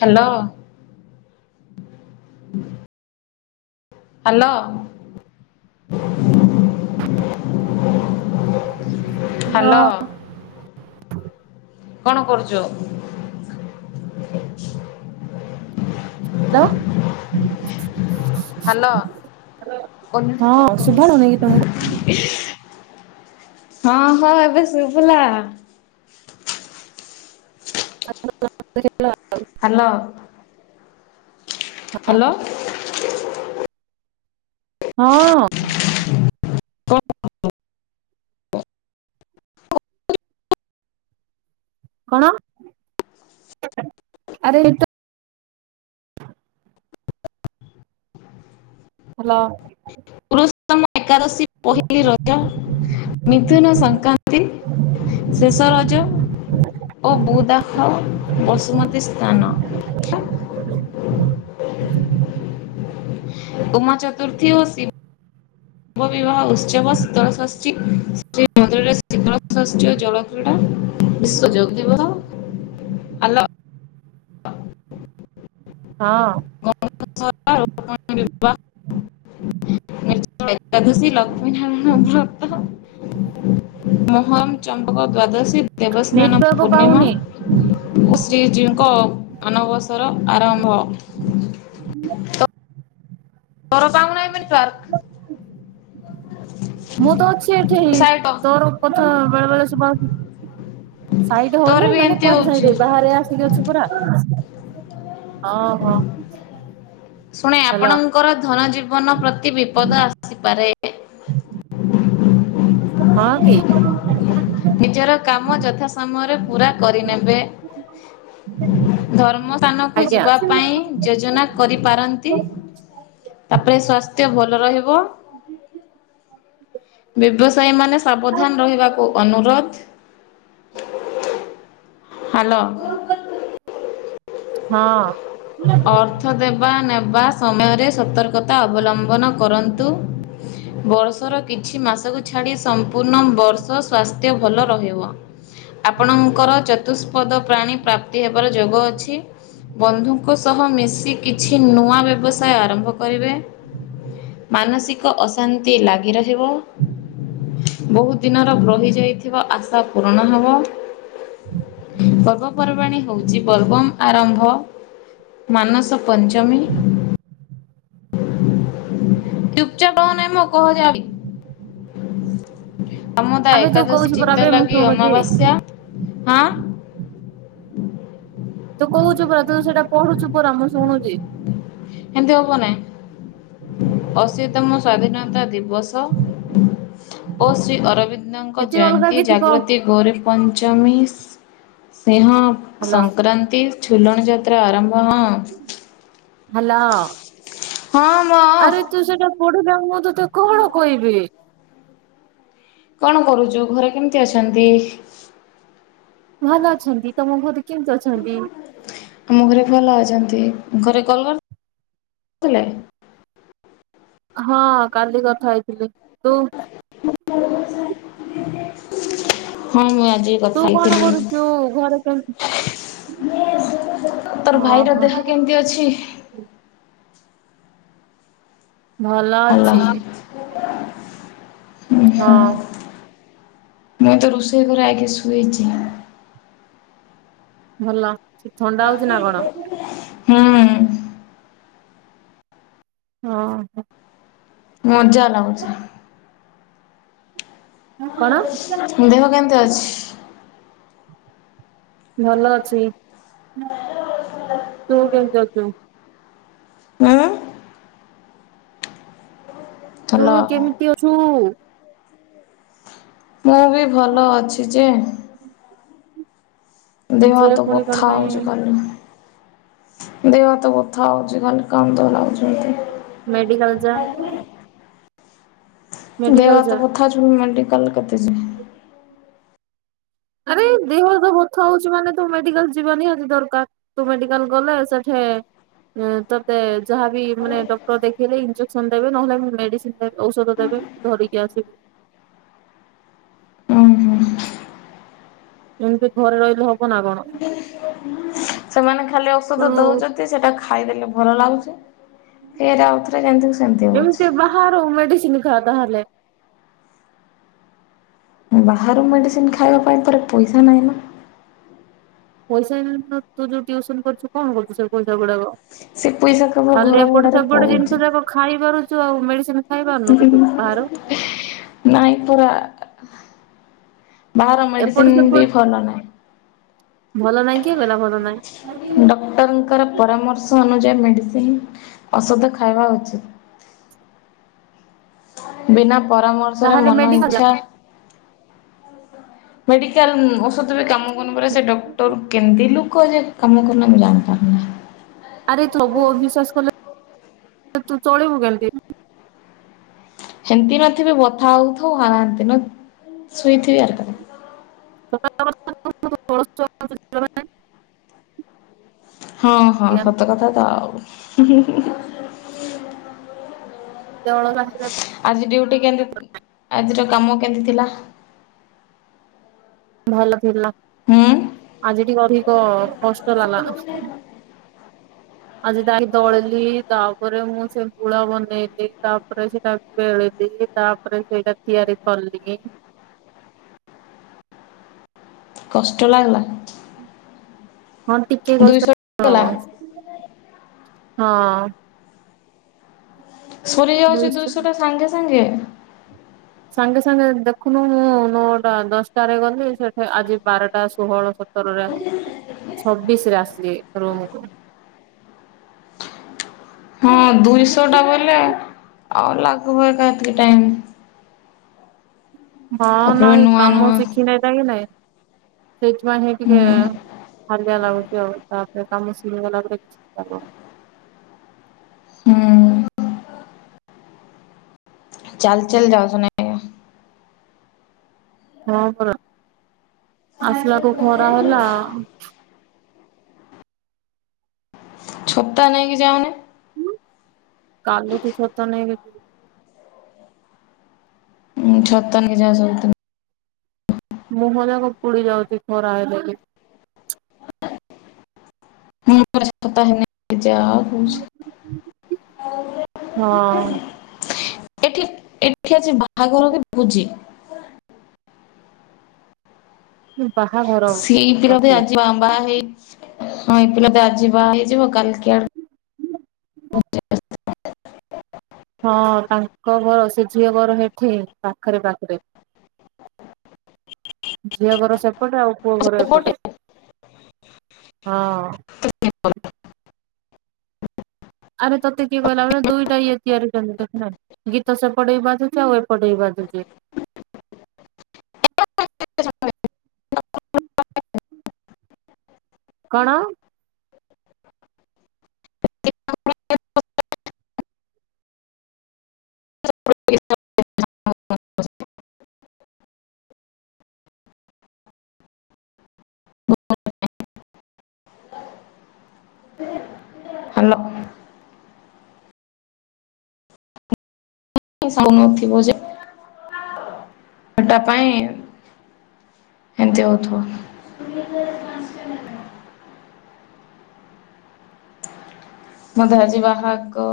Hello. Hello hello. Hello. କଣ କରୁଚ। Hello. ଅନନ୍ୟାକୁ ତମକୁ ଫୋନ୍ କରୁଛି। ହଁ ହଁ ଏବେ ଶୁଭିଲା। [unintelligible] ହାଲୋ। ହ ହଁ। [unintelligible] କଣ ଆରେ ଏଇ ତ [inaudible] ହାଲୋ। ପୁରୁଷତମ ଏକାଦଶୀ ପହିଲି ରଜ ମିଥୁନ ସଂକ୍ରାନ୍ତି ସଂକ୍ରାନ୍ତି ଶେଷ ରଜ ଓ ବୁଦାହ ବସୁମତୀ ସ୍ଥାନ। ଉମା ଚତୁର୍ଥୀ ଓ ଶିବ ଶିବ ବିବାହ ଉତ୍ସବ ଶୀତଳ ଷଷ୍ଠୀ ଶ ମନ୍ଦିରରେ ଶୀତଳ ଷଷ୍ଠୀ ଓ ଜଳ ଟା ବିଶ୍ଵ ଯୋଗ ଦିବ [unintelligible] ହଁ। [unintelligible] ଏକାଦଶୀ, ଲକ୍ଷ୍ମୀ ନାରାୟଣବ୍ରତ ମହୋନ ଚମ୍ପକ ଦ୍ଵାଦଶୀ, ଦେବସ୍ନାନ ନେଟୱାର୍କ ପୂର୍ଣ୍ଣିମା ପାଉନି ଓ ଶ୍ରୀଜୀଉଙ୍କ ମାନବସର ଆରମ୍ଭ। [unintelligible] ତୋର ପାଉ ନାଇ ନେଟୱର୍କ? ମୁଁ ତ ଅଛି ଏଠିି ସାଇଟ ତୋର କଥା ବେଳେ ବେଳେ ଶୁଭା ସାଇଡ ତୋର ହୋଲେ ବି ମାନେ ଏମିତି କୁଆଡେ ହଉଛି ସାଇଡ ବାହାରେ ଆସିକି ଅଛି ପରା। ଶୁଣେ ହ୍ୟାଲୋ ଆପଣ ଙ୍କର ଧନ ଜୀବନ ପ୍ରତି ବିପଦ ଆସିପାରେ। ହଁ କି? ନିଜର କାମ ଯଥା ସମୟରେ ପୁରା କରିନେବେ। ଧର୍ମ ସ୍ଥାନକୁ ଆଜ୍ଞା। ଯିବା ପାଇଁ ଯୋଜନା କରିପାରନ୍ତି। ତାପରେ ସ୍ଵାସ୍ଥ୍ୟ ଭଲ ରହିବ। ବ୍ୟବସାୟୀ ମାନେ ସାବଧାନ ରହିବାକୁ ଅନୁରୋଧ। ହାଲୋ। ହଁ। ଅର୍ଥ ଦେବା ନେବା ସମୟରେ ସତର୍କତା ଅବଲମ୍ବନ କରନ୍ତୁ। ବର୍ଷର କିଛି ମାସକୁ ଛାଡି ସମ୍ପୂର୍ଣ୍ଣ ବର୍ଷ ସ୍ୱାସ୍ଥ୍ୟ ଭଲ ରହିବ। ଆପଣଙ୍କର ଚତୁଷ୍ପଦ ପ୍ରାଣୀ ପ୍ରାପ୍ତି ହେବାର ଯୋଗ ଅଛି। ବନ୍ଧୁ ଙ୍କ ସହ ମିଶି କିଛି ନୂଆ ବ୍ୟବସାୟ ଆରମ୍ଭ କରିବେ। ମାନସିକ ଅଶାନ୍ତି ଲାଗି ରହିବ। ବୋହୁତ ଦିନର ରହି ଯାଇଥିବା ଆଶା ପୂରଣ ହବ। ପର୍ବପର୍ବାଣୀ ହୋଉଚି ବୋଲବମ୍ୱ ଆରମ୍ଭ। ମାନସ ପଞ୍ଚମୀ। ଚୁପଚାପ ରହୁ ନାଁଇ ମ କହ ଯାଡି ଅମଦା ଆବେ ତୁ ଏକାଦଶୀ କହୁଛୁ ପରା ଚିତ ବେ ମୁଁ ଲାଗି ଶୁଣୁଛି ଅମାବାସ୍ୟା ହଁ। ତୁ କୋହୁଚୁ ପରା ତୁ ସେଟା ପଢୁଚୁ ପରା ମୁଁ ଶୁଣୁଚି। ହେମିତି ହବନାଇଁ। ଅଶୀତମ ସ୍ଵାଧୀନତା ଦିବସ ଓ ଶ୍ରୀ ଅରବି ନ୍ଦଙ୍କ କିଛି ଅଲଗା ଜୟନ୍ତୀ କିଛି କହ ଜାଗ୍ରତି ଗୋରୀ ପଞ୍ଚମୀ, ସିଂହ ହ୍ୟାଲୋ ସଂକ୍ରାନ୍ତି ଝୁଲଣ ଯାତ୍ରା ଆରମ୍ଭ ହଁ। ହାଲୋ। ହଁ ମ ଆରେ ତୁ ସେଟା ପଢୁଥା ମୁଁ ତତେ କଣ କହିବି? କଣ କରୁଚୁ ଘରେ କେମିତି ଅଛନ୍ତି? ଭଲ ଅଛନ୍ତି ତମ ଘରେ କେମିତି ଅଛନ୍ତି? ଆମ ଘରେ ଭଲ ଅଛନ୍ତି। ଘରେ କଲ୍ କରି ଥିଲେ? ହଁ କାଲି କଥା ହେଇଥିଲି। ତୁ ହଁ ମୁଁ ଆଜି କଥା ତୁ କଣ ହେଇଥିଲି କରୁଚୁ? ଘରେ କେମି ତୋର ଭାଇର ଦେହ କେମିତି ଅଛି? ଭଲ ହାଲୋ ଅଛି। ଉଁ ହଁ ହୁଁ। ମୁଁ ତ ରୋଷେଇ ଘରେ ଆଗେ ଶୋଇଚି। ଭଲ। ଥଣ୍ଡା ହଉଛି ନା କଣ? [unintelligible] ହୁଁ। ହଁ ପା। ମଜା ଲାଗୁଚି। କଣ? ଦେହ କେମତି ଅଛି? ଭଲ ଅଛି। [inaudible] ତୁ କେମତି ଅଛୁ? ମୁଁ ତୁ ହାଲୋ କେମିତି ଅଛୁ? ମୁଁ ବି ଭଲ ଅଛି ଯେ ଦେହ ଯେ ହାତ ପୁଣି କଣ ବଥା ପାଇଁ ହୋଉଚି କାଲି। ଦେଅ ହାତ ବଥା ହଉଚି ଖାଲି କାନ୍ଦ ଲାଗୁଛି ମୋତେ। ମେଡ଼ିକାଲ୍ ଯାଅନି। ଦେହ ଯା ହାତ ବଥା ହଉଚି ପୁଣି ମେଡିକାଲ୍ କେତେ ଯିବି। ଆରେ ଦେହ ହାତ ବଥା ହଉଛି ମାନେ ତୁ ମେଡିକାଲ୍ ଯିବା ନିିହାତି ଦରକାର। ତୁ ମେଡିକାଲ୍ ଗଲେ ସେଠେ ଏଁ, ତୋତେ ଯାହାବି ମାନେ ଡକ୍ଟର୍ ଦେଖେଇଲେ ଇଞ୍ଜେକ୍ସନ୍ ଦେବେ ନହେଲେ ନାଇଁ ମେଡିସିନ୍ ଦେ- ଔଷଧ ଦେବେ। ଧରିକି ଆସିବୁ। ଅଁ, ହଁ। ଏମତି ଘରେ ରହିଲେ ହବ ନା କଣ? ସେମାନେ ଖାଲି ତୁ ଔଷଧ ଦଉଚନ୍ତି ସେଟା ଖାଇଦେଲେ ଭଲ ଲାଗୁଛି। ଫେରେ ଆଉଥରେ ଯେମତି କୁ ସେମତି ହଉଛି। ହଁ ରୁ- ମେଡିସିନ୍ ଖାଅ ତାହେଲେ। ବାହାରୁ ମେଡ଼ିସିନ୍ ଖାଇବା ପାଇଁ ପରା ପଇସା ନାହିଁ ନା। ପଇସା ନାହିଁ ତ ତୁ ଯୋଉ ଟିଉସନ୍ କରୁଛୁ କଣ କରୁଛୁ ସେ ପଇସା ଗୁଡାକ? ସେ ପଇସା କେବଳ ଖାଲି ଘର ଏପଟ ଭଡାରେ ସେପଟ ପଳଉଛି ଜିନିଷ ଯାକ ଖାଇ ପାରୁଚୁ ଆଉ ମେଡ଼ିସିନ୍ [unintelligible] ନାଇଁ ପରା। ବାହାର ଏପଟ ମେଡ଼ିସିନ୍ ସେପଟ ବି ଭଲ ନାହିଁ। ଭଲ ନାଇଁ କିଏ କହିଲା ଭଲ ନାଇଁ? ଡକ୍ଟର୍ ଙ୍କର ପରାମର୍ଶ ଅନୁଯାୟୀ ମେଡ଼ିସିନ୍ ଔଷଧ ଖାଇବା ଉଚିତ୍। ବିନା ପରାମର୍ଶରେ ତାହେଲେ ମନ ମେଡିକାଲ ଇଚ୍ଛା ମେଡ଼ିକାଲ୍ ଉଁ, ଔଷଧ ବି କାମ କରୁନି ପରା ସେ ଡକ୍ଟର୍ କେମତି ଲୁକ ଯେ କାମ କରୁନାଇ ମୁଁ ଜାଣି ପାରୁନି। ଆରେ ଥୋବୋ ଅବିଶ୍ଵାସ କଲେ ତୁ ଚଳିବୁ କେମତି? ସେମତି ନଥିବେ ବଥା ହଉଥୁବ ହାଆନ୍ତି ନ ଶୁଇଥିବେ ଆର କ [unintelligible] [inaudible] ହଁ, ହଁ ସତ କଥା ତ ଆଉ, ହୁଁ, ହୁଁ, ହୁଁ। ସେ ଅଳସୁଆ [unintelligible] ଆଜି ଡ୍ୟୁଟି କେମିତି? ଆଜିର କାମ କେମିତି ଥିଲା? ଭଲ ଥିଲା, ହୁଁ ଆଜି ଟିକେ ଅଧିକ କଷ୍ଟ ଲାଗଲା। [inaudible] ଆଜି [unintelligible] ଦଳିଲି ତାପରେ ମୁଁ ସେ ଗୁଳା ବନେଇଲି ତାପରେ ସେଟା ବେଳିଲି। ତାପରେ ସେଇଟା ତିଆରି କଲି। କଷ୍ଟ ଲାଗଲା? ହଁ ଟିକେ କଷ୍ଟ ଦୁଇଶହ ଗଲା ଅଁ, ହଁ। ସରିଯାଉଚି ନିଶ୍ଚୟ ଦୁଇଶହଟା ସାଙ୍ଗେ ସାଙ୍ଗେ? ସାଙ୍ଗେ ସାଙ୍ଗେ ଦେଖୁନୁ ମୁଁ ନଅଟା ଦଶଟାରେ ଗଲି ସେଠି ଆଜି ବାରଟା ଷୋହଳ ସ ତରରେ ଆ, ଛବିଶି ରେ ଆସଲି ରୁମ୍ କୁ। ହଁ ଦୁଇଶହ ଟା ବୋଇଲେ ଆଉ ଲାଗିବ ଏକା ଏତକି ଟାଇମ୍। ହଁ ତାପରେ ନାହି ନୂଆ କାମ ନୂଆ ଶିଖ [unintelligible] ନାଇଁ ସେଇଥିପାଇଁ ହିଁ ହୁଁ ଟିକେ ହାଲିଆ ଲାଗୁଚି ଆଉ। ତାପରେ କାମ ଶିଖିଗଲା ପରେ କିଛି କାମ ହଁ, ହଁ। ଚାଲ ଚାଲି ଯାଉଛ ନା? ଓ, ହଁ ପରା, ଆସିଲାକୁ ଖରା ହେଲା। ଛତା ନେଇକି ଯାଉନେ? କାଲି ଠୁ ଛତା ନେଇକି ଯିବି। ଉଁ ଛତା ନେଇଯାଅ ସବୁଦିନ। ମୁହଁ ଯାକ ପୁଡି ଯାଉଛି ଖରା ହେଲେ କିି ମୁଁତା ହେନ ଯାଅ [unintelligible] ହଁ। ଏଠି ଏଠି ଆଜି ବାହାଘର କି ଭୋଜି ବାହାଘର ସିଏଇ ପିଲା ତ ମତେ ଆଜି ବାହା ହେଇ ହଁ ଏଇ ପିଲା ତ ଆଜି ବାହା ହେଇଯିବ କାଲିକି ଆଡକୁ ହଁ ତାଙ୍କ ଘର ସେ ଝିଅ ଘର ହେଠି ପାଖରେ ପାଖରେ। ଝିଅ ଘର ସେପଟେ ଆଉ ପୁଅ ଘର ସେପଟେ ଏପଟେ ହଁ। [inaudible] ଆରେ ତୋତେ କିଏ କହିଲା ଦୁଇଟା ଇଏ ତିଆରି [unintelligible] ନା ଗୀତ ସେପଟେ ବି ବାଜୁଚି ଆଉ ଏପଟେ ବି ବାଜୁଚି। [inaudible] [inaudible] କଣ। ହାଲୋ। ଏ ସମୟ ଥିବ ଯେ ହେଟା ପାଇଁ ଏମିତି ହଉଥିବ। କୋଡ଼ିଏ ହଜାର ପାଆଁଶ ନେଲେ ନେହିଁ। ମତେ ଆଜି ବାହାଘ